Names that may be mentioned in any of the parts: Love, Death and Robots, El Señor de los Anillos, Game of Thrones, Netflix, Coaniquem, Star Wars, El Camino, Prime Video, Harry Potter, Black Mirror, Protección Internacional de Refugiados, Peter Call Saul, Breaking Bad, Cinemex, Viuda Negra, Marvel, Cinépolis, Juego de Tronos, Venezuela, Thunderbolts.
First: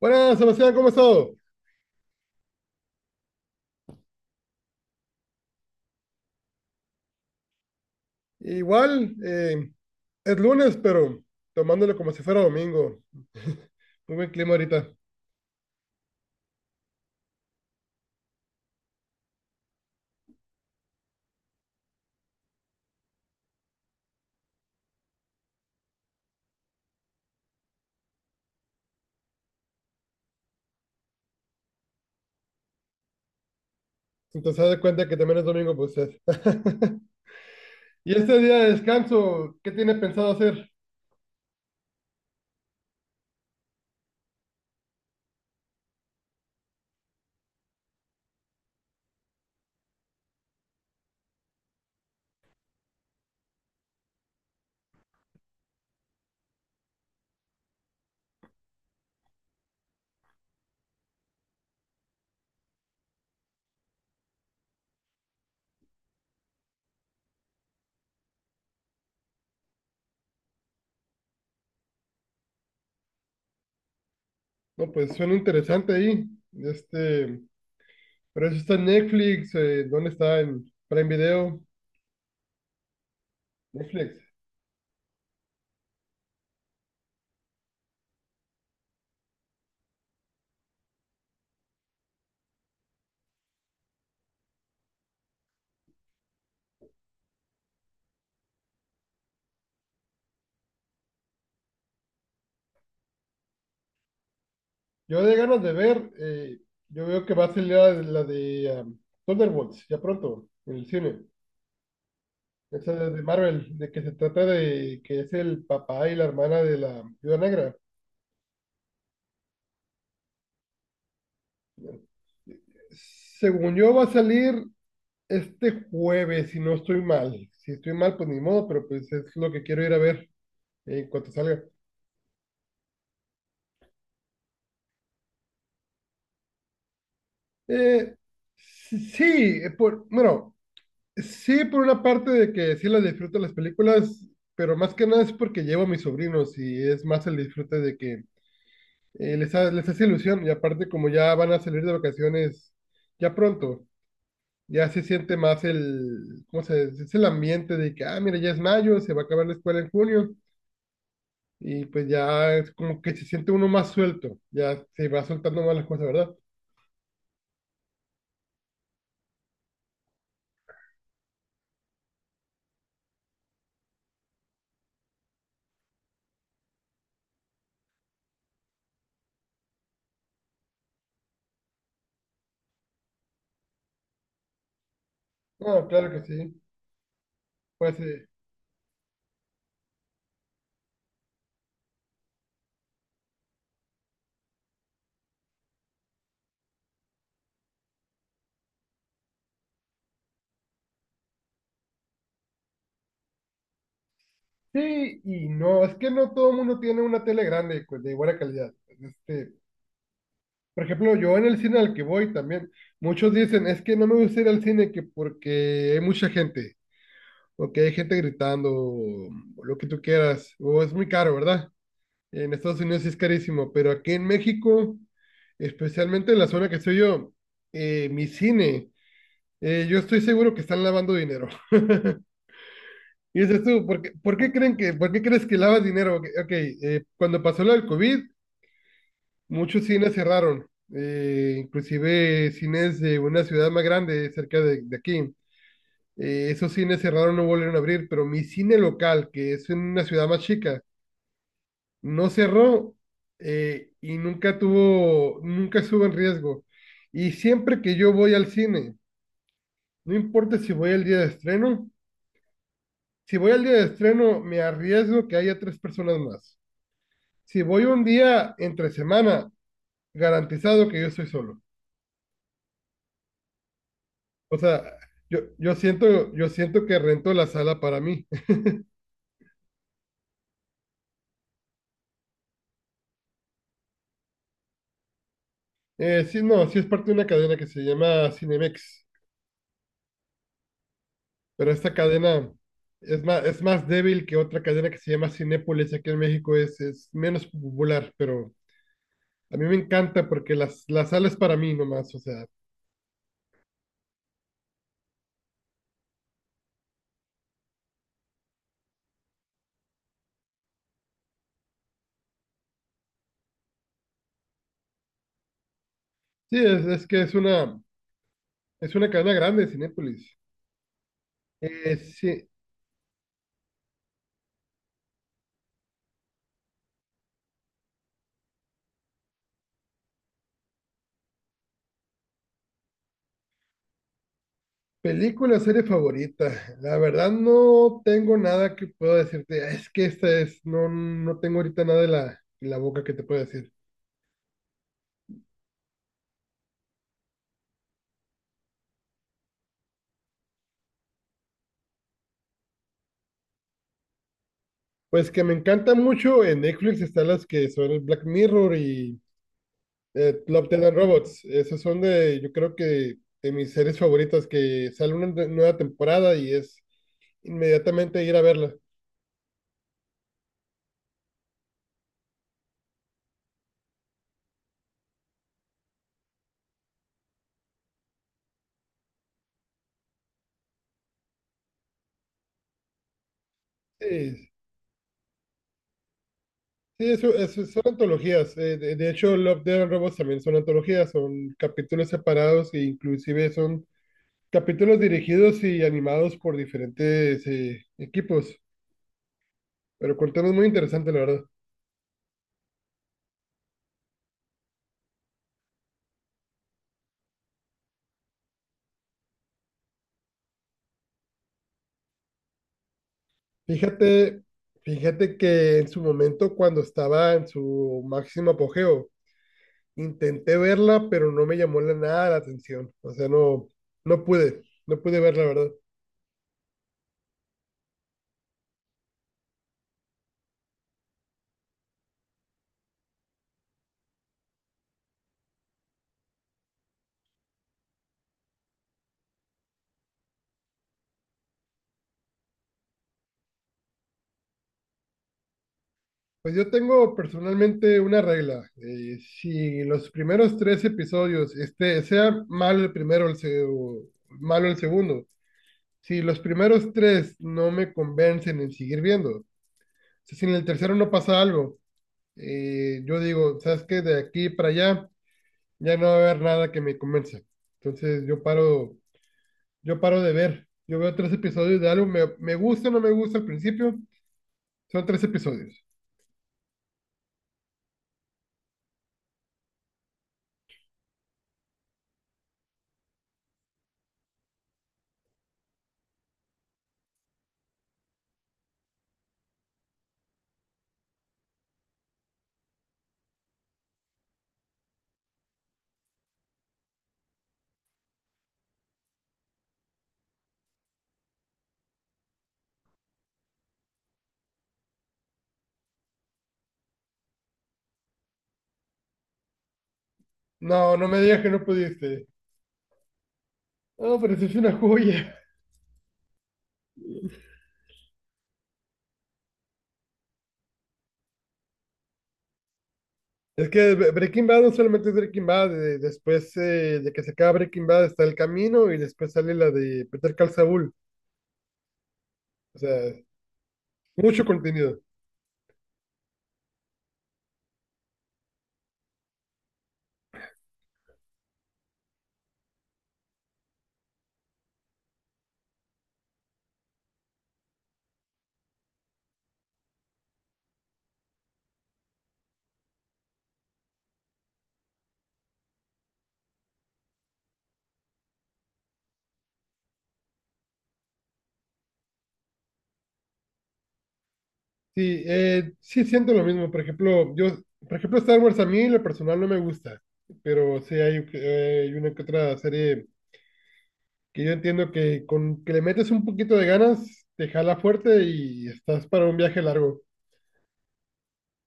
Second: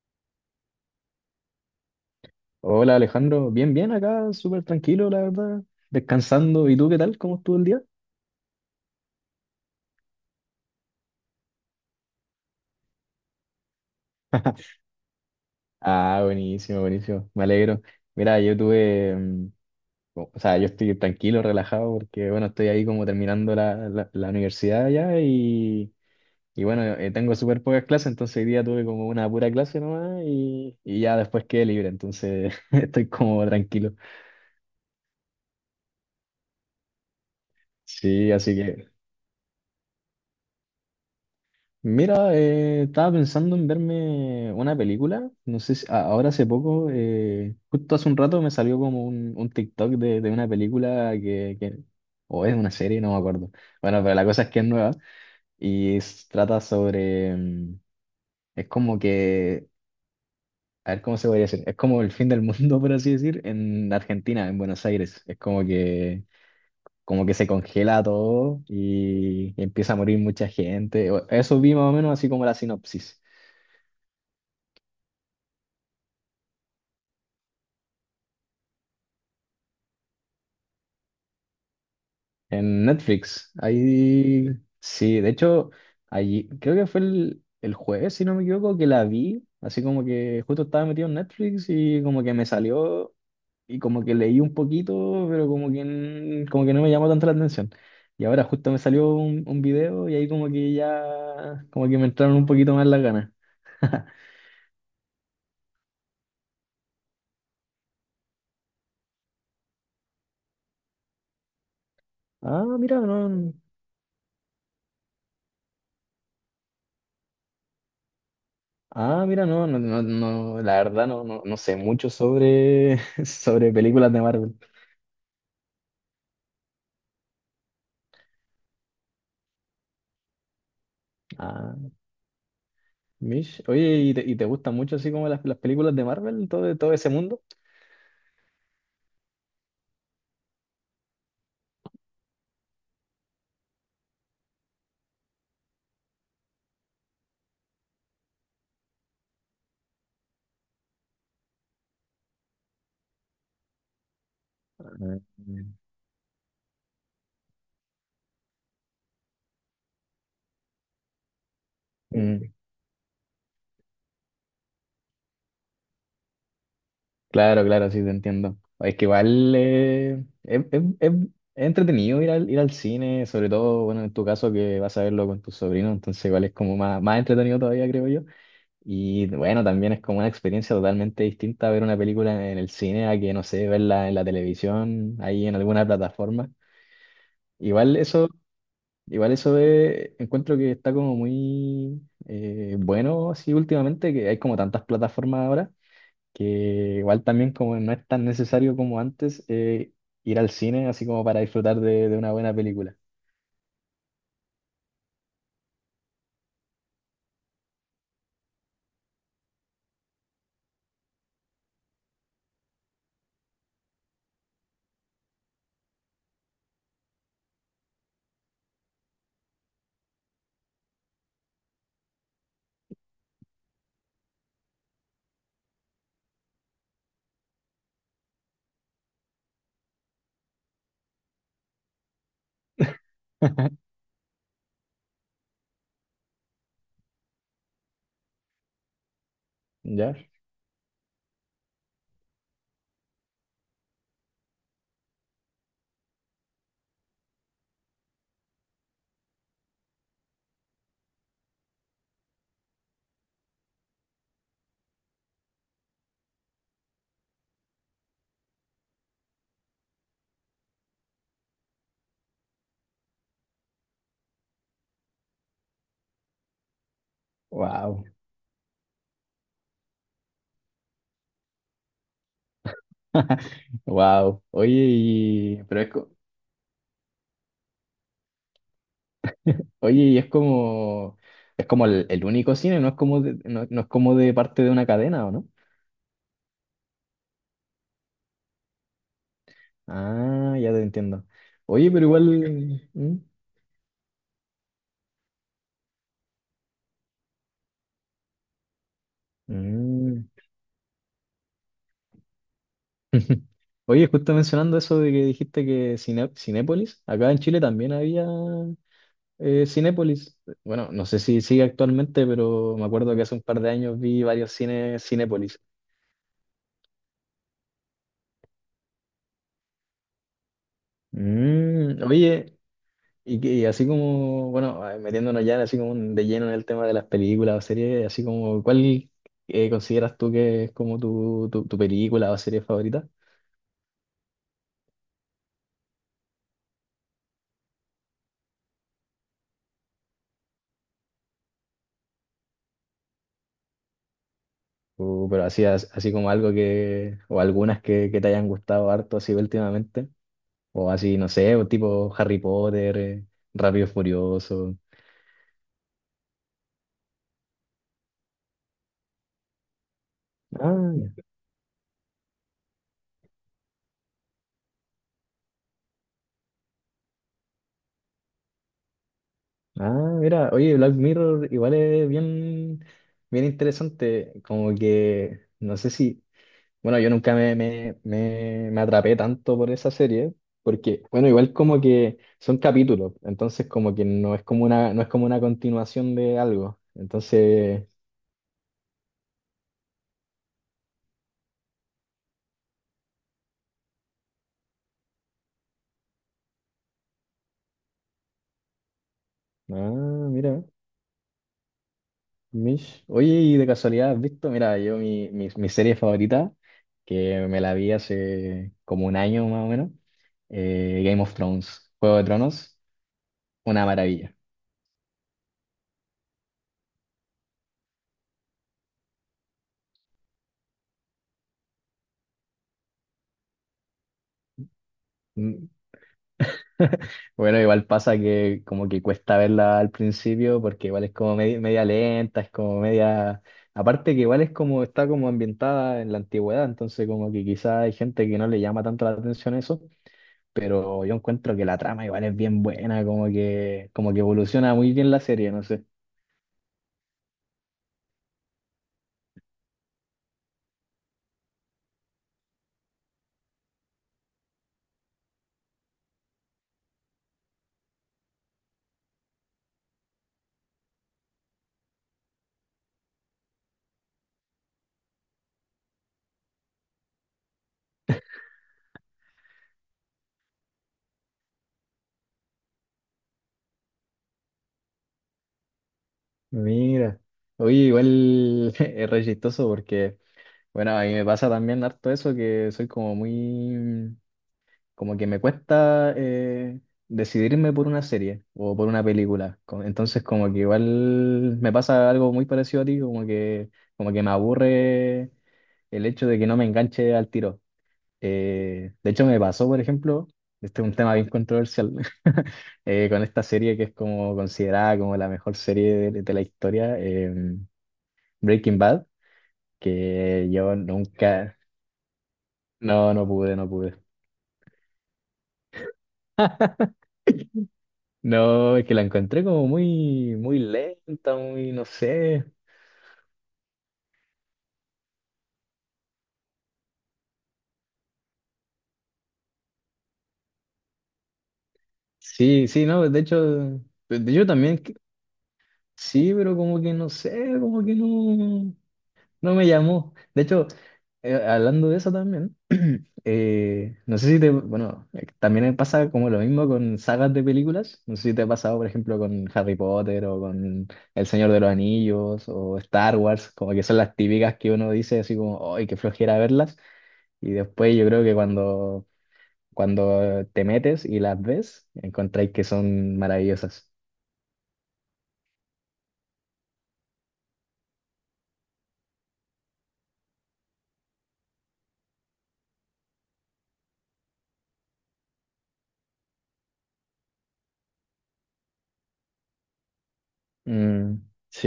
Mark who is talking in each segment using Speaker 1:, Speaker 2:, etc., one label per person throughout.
Speaker 1: Buenas, Sebastián, ¿cómo has estado?
Speaker 2: Hola Alejandro, bien, bien acá, súper tranquilo, la verdad, descansando. ¿Y tú qué tal? ¿Cómo estuvo el día?
Speaker 1: Igual, es lunes, pero tomándolo como si fuera domingo. Muy buen clima ahorita.
Speaker 2: Ah, buenísimo, buenísimo, me alegro. Mira, yo tuve, o sea, yo estoy tranquilo, relajado, porque bueno, estoy ahí como terminando la universidad ya y bueno, tengo súper pocas clases, entonces hoy día tuve como una pura clase nomás y ya después quedé libre, entonces estoy como tranquilo.
Speaker 1: Entonces, haz de cuenta que también es domingo, pues es. Y
Speaker 2: Sí,
Speaker 1: este
Speaker 2: así
Speaker 1: día de
Speaker 2: que...
Speaker 1: descanso, ¿qué tiene pensado hacer?
Speaker 2: Mira, estaba pensando en verme una película, no sé si ahora hace poco, justo hace un rato me salió como un TikTok de una película que o es una serie, no me acuerdo. Bueno, pero la cosa es que es nueva y trata sobre, es como que, a ver cómo se podría decir, es como el fin del mundo, por así decir, en Argentina, en Buenos Aires. Es como que se congela todo y empieza a morir mucha gente. Eso vi más o menos así como la sinopsis.
Speaker 1: No, pues suena interesante ahí. Este, pero eso está en Netflix, ¿dónde está? ¿En Prime Video,
Speaker 2: En Netflix,
Speaker 1: Netflix?
Speaker 2: ahí sí, de hecho, allí creo que fue el jueves, si no me equivoco, que la vi, así como que justo estaba metido en Netflix y como que me salió y como que leí un poquito, pero como que, como que no me llamó tanto la atención. Y ahora justo me salió un video y ahí como que ya, como que me entraron un poquito más las ganas.
Speaker 1: Yo de ganas de ver, yo veo que va a salir la de Thunderbolts, ya pronto, en el cine.
Speaker 2: Ah,
Speaker 1: Esa
Speaker 2: mira,
Speaker 1: de
Speaker 2: no.
Speaker 1: Marvel, de que se trata de que es el papá y la hermana de la Viuda Negra.
Speaker 2: Ah, mira, no, no, no, no, la verdad no, no, no sé mucho sobre, sobre
Speaker 1: Según yo, va a
Speaker 2: películas de
Speaker 1: salir
Speaker 2: Marvel.
Speaker 1: este jueves, si no estoy mal. Si estoy mal, pues ni modo, pero pues es lo que quiero ir a ver en cuanto salga.
Speaker 2: Ah, Mish, oye, ¿y y te gustan mucho así como las películas de Marvel, todo, todo ese mundo?
Speaker 1: Eh, sí, por, bueno, sí, por una parte de que sí las disfruto las películas, pero más que nada es porque llevo a mis sobrinos y es más el disfrute de que les hace ilusión. Y aparte, como ya van a salir de vacaciones ya pronto. Ya se
Speaker 2: Ah.
Speaker 1: siente más el, ¿cómo se dice? Es el ambiente de que, ah, mira, ya es mayo, se va a acabar la escuela en junio, y pues
Speaker 2: Mm,
Speaker 1: ya es como que se siente uno más suelto, ya se va soltando más las cosas, ¿verdad?
Speaker 2: claro, claro, sí, te entiendo. Es que igual es entretenido ir al cine, sobre todo, bueno, en tu caso que vas a verlo con tus sobrinos, entonces igual es como más, más entretenido todavía, creo yo. Y bueno, también es como una experiencia totalmente distinta ver una película en el cine a que, no sé, verla en la televisión, ahí en alguna
Speaker 1: No, claro que
Speaker 2: plataforma.
Speaker 1: sí,
Speaker 2: Igual
Speaker 1: pues
Speaker 2: eso Igual eso de, encuentro que está como muy bueno así últimamente, que hay como tantas plataformas ahora, que igual también como no es tan necesario como antes ir al cine así como para disfrutar de una buena película.
Speaker 1: sí y no, es que no todo el mundo tiene una tele grande, pues, de buena calidad. Este, por ejemplo, yo en el cine al que voy también, muchos dicen, es que no me gusta ir al cine que porque hay mucha gente, o que hay gente gritando, o lo que tú quieras, o es muy caro, ¿verdad? En Estados Unidos sí es carísimo, pero aquí en México, especialmente en la zona que estoy yo, mi cine, yo estoy seguro que están lavando dinero. Y dices tú, ¿por qué crees que lavas dinero? Ok, ok, cuando pasó lo del COVID, muchos cines
Speaker 2: ¿Ya?
Speaker 1: cerraron, inclusive cines de una ciudad más grande cerca de aquí. Esos cines cerraron, no volvieron a abrir, pero mi cine local, que es en una ciudad más chica, no cerró y nunca estuvo en riesgo. Y siempre que yo voy al cine, no importa si voy al día de estreno, si voy al día de estreno me arriesgo que haya tres personas más. Si voy
Speaker 2: Wow.
Speaker 1: un día entre semana, garantizado que yo estoy solo.
Speaker 2: Wow.
Speaker 1: O
Speaker 2: Oye,
Speaker 1: sea,
Speaker 2: y,
Speaker 1: yo siento que rento la sala para mí.
Speaker 2: oye, y es como el único cine, no es como de, no, no es como de parte de una cadena, ¿o no?
Speaker 1: Sí, no, sí es parte de una cadena que se llama Cinemex.
Speaker 2: Ah, ya te entiendo.
Speaker 1: Pero
Speaker 2: Oye,
Speaker 1: esta
Speaker 2: pero
Speaker 1: cadena
Speaker 2: igual... ¿Mm?
Speaker 1: es más débil que otra cadena que se llama Cinépolis aquí en México, es menos popular, pero a mí me
Speaker 2: Mm.
Speaker 1: encanta porque la sala es para mí nomás, o sea,
Speaker 2: Oye, justo mencionando eso de que dijiste que Cinépolis, acá en Chile también había Cinépolis. Bueno, no sé si sigue actualmente, pero me acuerdo que hace un par de años vi varios cines Cinépolis.
Speaker 1: sí, es que es una cadena grande Cinépolis.
Speaker 2: Mm,
Speaker 1: Sí,
Speaker 2: oye, y, y así como, bueno, ah, metiéndonos ya así como de lleno en el tema de las películas o series, así como, ¿cuál consideras tú que es como tu película o serie favorita?
Speaker 1: película, serie favorita, la verdad no tengo nada que pueda decirte, es que esta es, no, no tengo ahorita nada en en la boca que te pueda decir.
Speaker 2: O, pero así, así como algo que, o algunas que te hayan gustado harto así últimamente. O así, no sé, o tipo Harry Potter, Rápido y Furioso.
Speaker 1: Pues que me encanta mucho en Netflix están las que son el Black Mirror y Love, Death
Speaker 2: Ah,
Speaker 1: and
Speaker 2: ya.
Speaker 1: Robots, esos son de, yo creo que de mis series favoritas, que sale una nueva temporada y es inmediatamente ir a verla.
Speaker 2: Ah, mira, oye, Black Mirror igual es bien, bien interesante, como que, no sé si, bueno, yo nunca me atrapé tanto por esa serie, porque, bueno, igual como que son capítulos, entonces como que no es
Speaker 1: Sí,
Speaker 2: como una, no es como una continuación de algo,
Speaker 1: sí, eso son
Speaker 2: entonces,
Speaker 1: antologías. De hecho, Love, Death and Robots también son antologías, son capítulos separados e inclusive son capítulos dirigidos y animados por diferentes equipos, pero
Speaker 2: ah,
Speaker 1: con temas
Speaker 2: mira.
Speaker 1: muy interesantes, la verdad.
Speaker 2: Mish. Oye, y de casualidad, ¿has visto? Mira, yo mi serie favorita, que me la vi hace como un año más o menos, Game of Thrones, Juego de Tronos, una maravilla.
Speaker 1: Fíjate, fíjate que en su momento, cuando estaba en su máximo apogeo, intenté verla, pero no me llamó nada la atención. O sea, no, no pude, no pude verla,
Speaker 2: Mm.
Speaker 1: ¿verdad?
Speaker 2: Bueno, igual pasa que como que cuesta verla al principio porque igual es como media, media lenta, es como media... Aparte que igual es como está como ambientada en la antigüedad, entonces como que quizá hay gente que no le llama tanto la atención eso. Pero yo encuentro que la trama igual es bien buena, como que evoluciona muy bien la serie, no sé.
Speaker 1: Pues yo tengo personalmente una regla. Si los primeros tres episodios, este, sea malo el primero o malo el segundo, si los primeros tres no me convencen en seguir viendo, o sea, si en el tercero no pasa algo, yo digo, ¿sabes qué? De aquí para allá ya no va a haber nada que me convenza. Entonces yo paro de ver. Yo veo tres episodios de algo, me gusta o no me gusta al principio. Son tres episodios.
Speaker 2: Mira, oye, igual es re chistoso porque, bueno, a mí me pasa también harto eso, que soy como muy, como que me cuesta decidirme por una serie o por una película. Entonces, como que igual me pasa algo muy parecido a ti, como que me aburre el hecho de que no me enganche al tiro. De hecho, me pasó, por ejemplo, este es un tema bien controversial, con esta serie que es como considerada como la mejor serie de la historia, Breaking Bad, que yo
Speaker 1: No, no me digas que
Speaker 2: nunca,
Speaker 1: no pudiste.
Speaker 2: no, no pude, no pude.
Speaker 1: No, pero sí es una joya.
Speaker 2: No, es que la encontré como muy, muy lenta, muy, no sé.
Speaker 1: Es que Breaking Bad no solamente es Breaking Bad, después de que se acaba Breaking Bad está El Camino y después sale la de Peter Call Saul.
Speaker 2: Sí,
Speaker 1: O
Speaker 2: sí, no,
Speaker 1: sea,
Speaker 2: de hecho,
Speaker 1: mucho
Speaker 2: yo también,
Speaker 1: contenido.
Speaker 2: sí, pero como que no sé, como que no. No me llamó. De hecho, hablando de eso también, no sé si te, bueno, también me pasa como lo mismo con sagas de películas. No sé si te ha pasado, por ejemplo, con Harry Potter o con El Señor de los Anillos o Star Wars, como que son las típicas que uno dice así como, ¡ay, qué flojera verlas! Y después yo creo que cuando, cuando te metes y las ves, encontráis que son maravillosas.
Speaker 1: Sí, sí siento lo mismo. Por ejemplo, yo, por ejemplo, Star Wars a mí en lo personal no me gusta, pero sí hay, hay una que otra serie que yo entiendo que con que le metes un poquito de ganas, te jala fuerte y estás para un viaje largo.
Speaker 2: Mm,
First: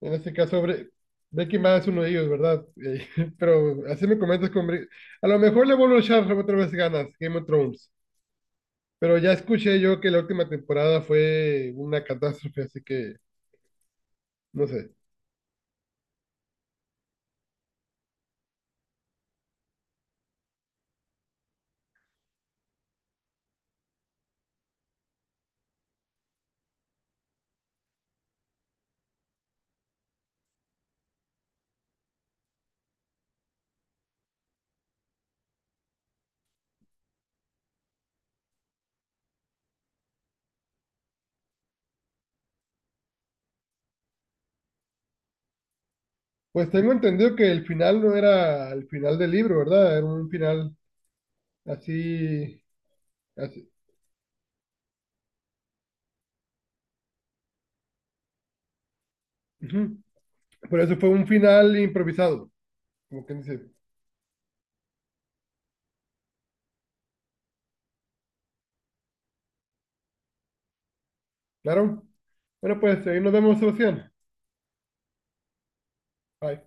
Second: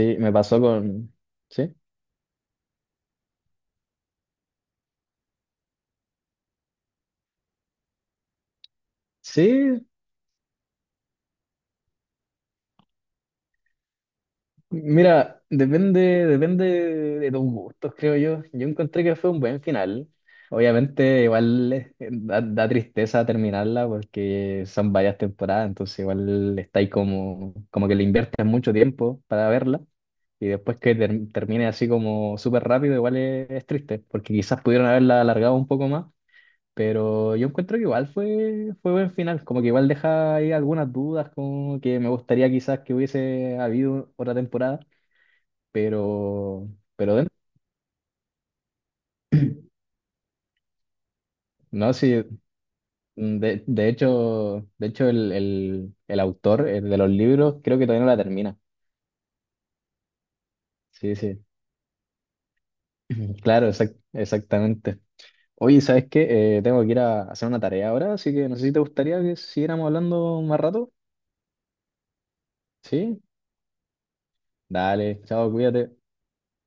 Speaker 1: En este
Speaker 2: me
Speaker 1: caso,
Speaker 2: pasó con...
Speaker 1: Breaking
Speaker 2: ¿Sí?
Speaker 1: Bad es uno de ellos, ¿verdad? Pero así me comentas con... a lo mejor le vuelvo a echar otra vez ganas, Game of Thrones. Pero ya escuché
Speaker 2: Sí,
Speaker 1: yo que la última temporada fue una catástrofe, así que no sé.
Speaker 2: mira, depende, depende de tus gustos, creo yo. Yo encontré que fue un buen final. Obviamente, igual da, da tristeza terminarla porque son varias temporadas, entonces igual está ahí como, como que le inviertes mucho tiempo para verla y después que termine así como súper rápido, igual es triste porque quizás pudieron haberla alargado un poco más, pero yo encuentro que igual fue, fue buen final, como que igual deja ahí algunas dudas, como que me gustaría quizás que hubiese habido otra temporada pero,
Speaker 1: Pues tengo
Speaker 2: pero de-
Speaker 1: entendido que el final no era el final del libro, ¿verdad? Era un final
Speaker 2: no, sí,
Speaker 1: así,
Speaker 2: mm,
Speaker 1: así.
Speaker 2: de hecho el autor el de los libros creo que todavía no la termina.
Speaker 1: Ujú. Por eso fue
Speaker 2: Sí,
Speaker 1: un
Speaker 2: sí,
Speaker 1: final improvisado, como que dice.
Speaker 2: claro, exactamente. Oye, ¿sabes qué? Tengo que ir a hacer una tarea ahora, así que no sé si te gustaría que siguiéramos hablando más rato.
Speaker 1: Claro. Bueno, pues ahí
Speaker 2: ¿Sí?
Speaker 1: nos vemos, Sebastián.
Speaker 2: Dale, chao, cuídate.
Speaker 1: Bye.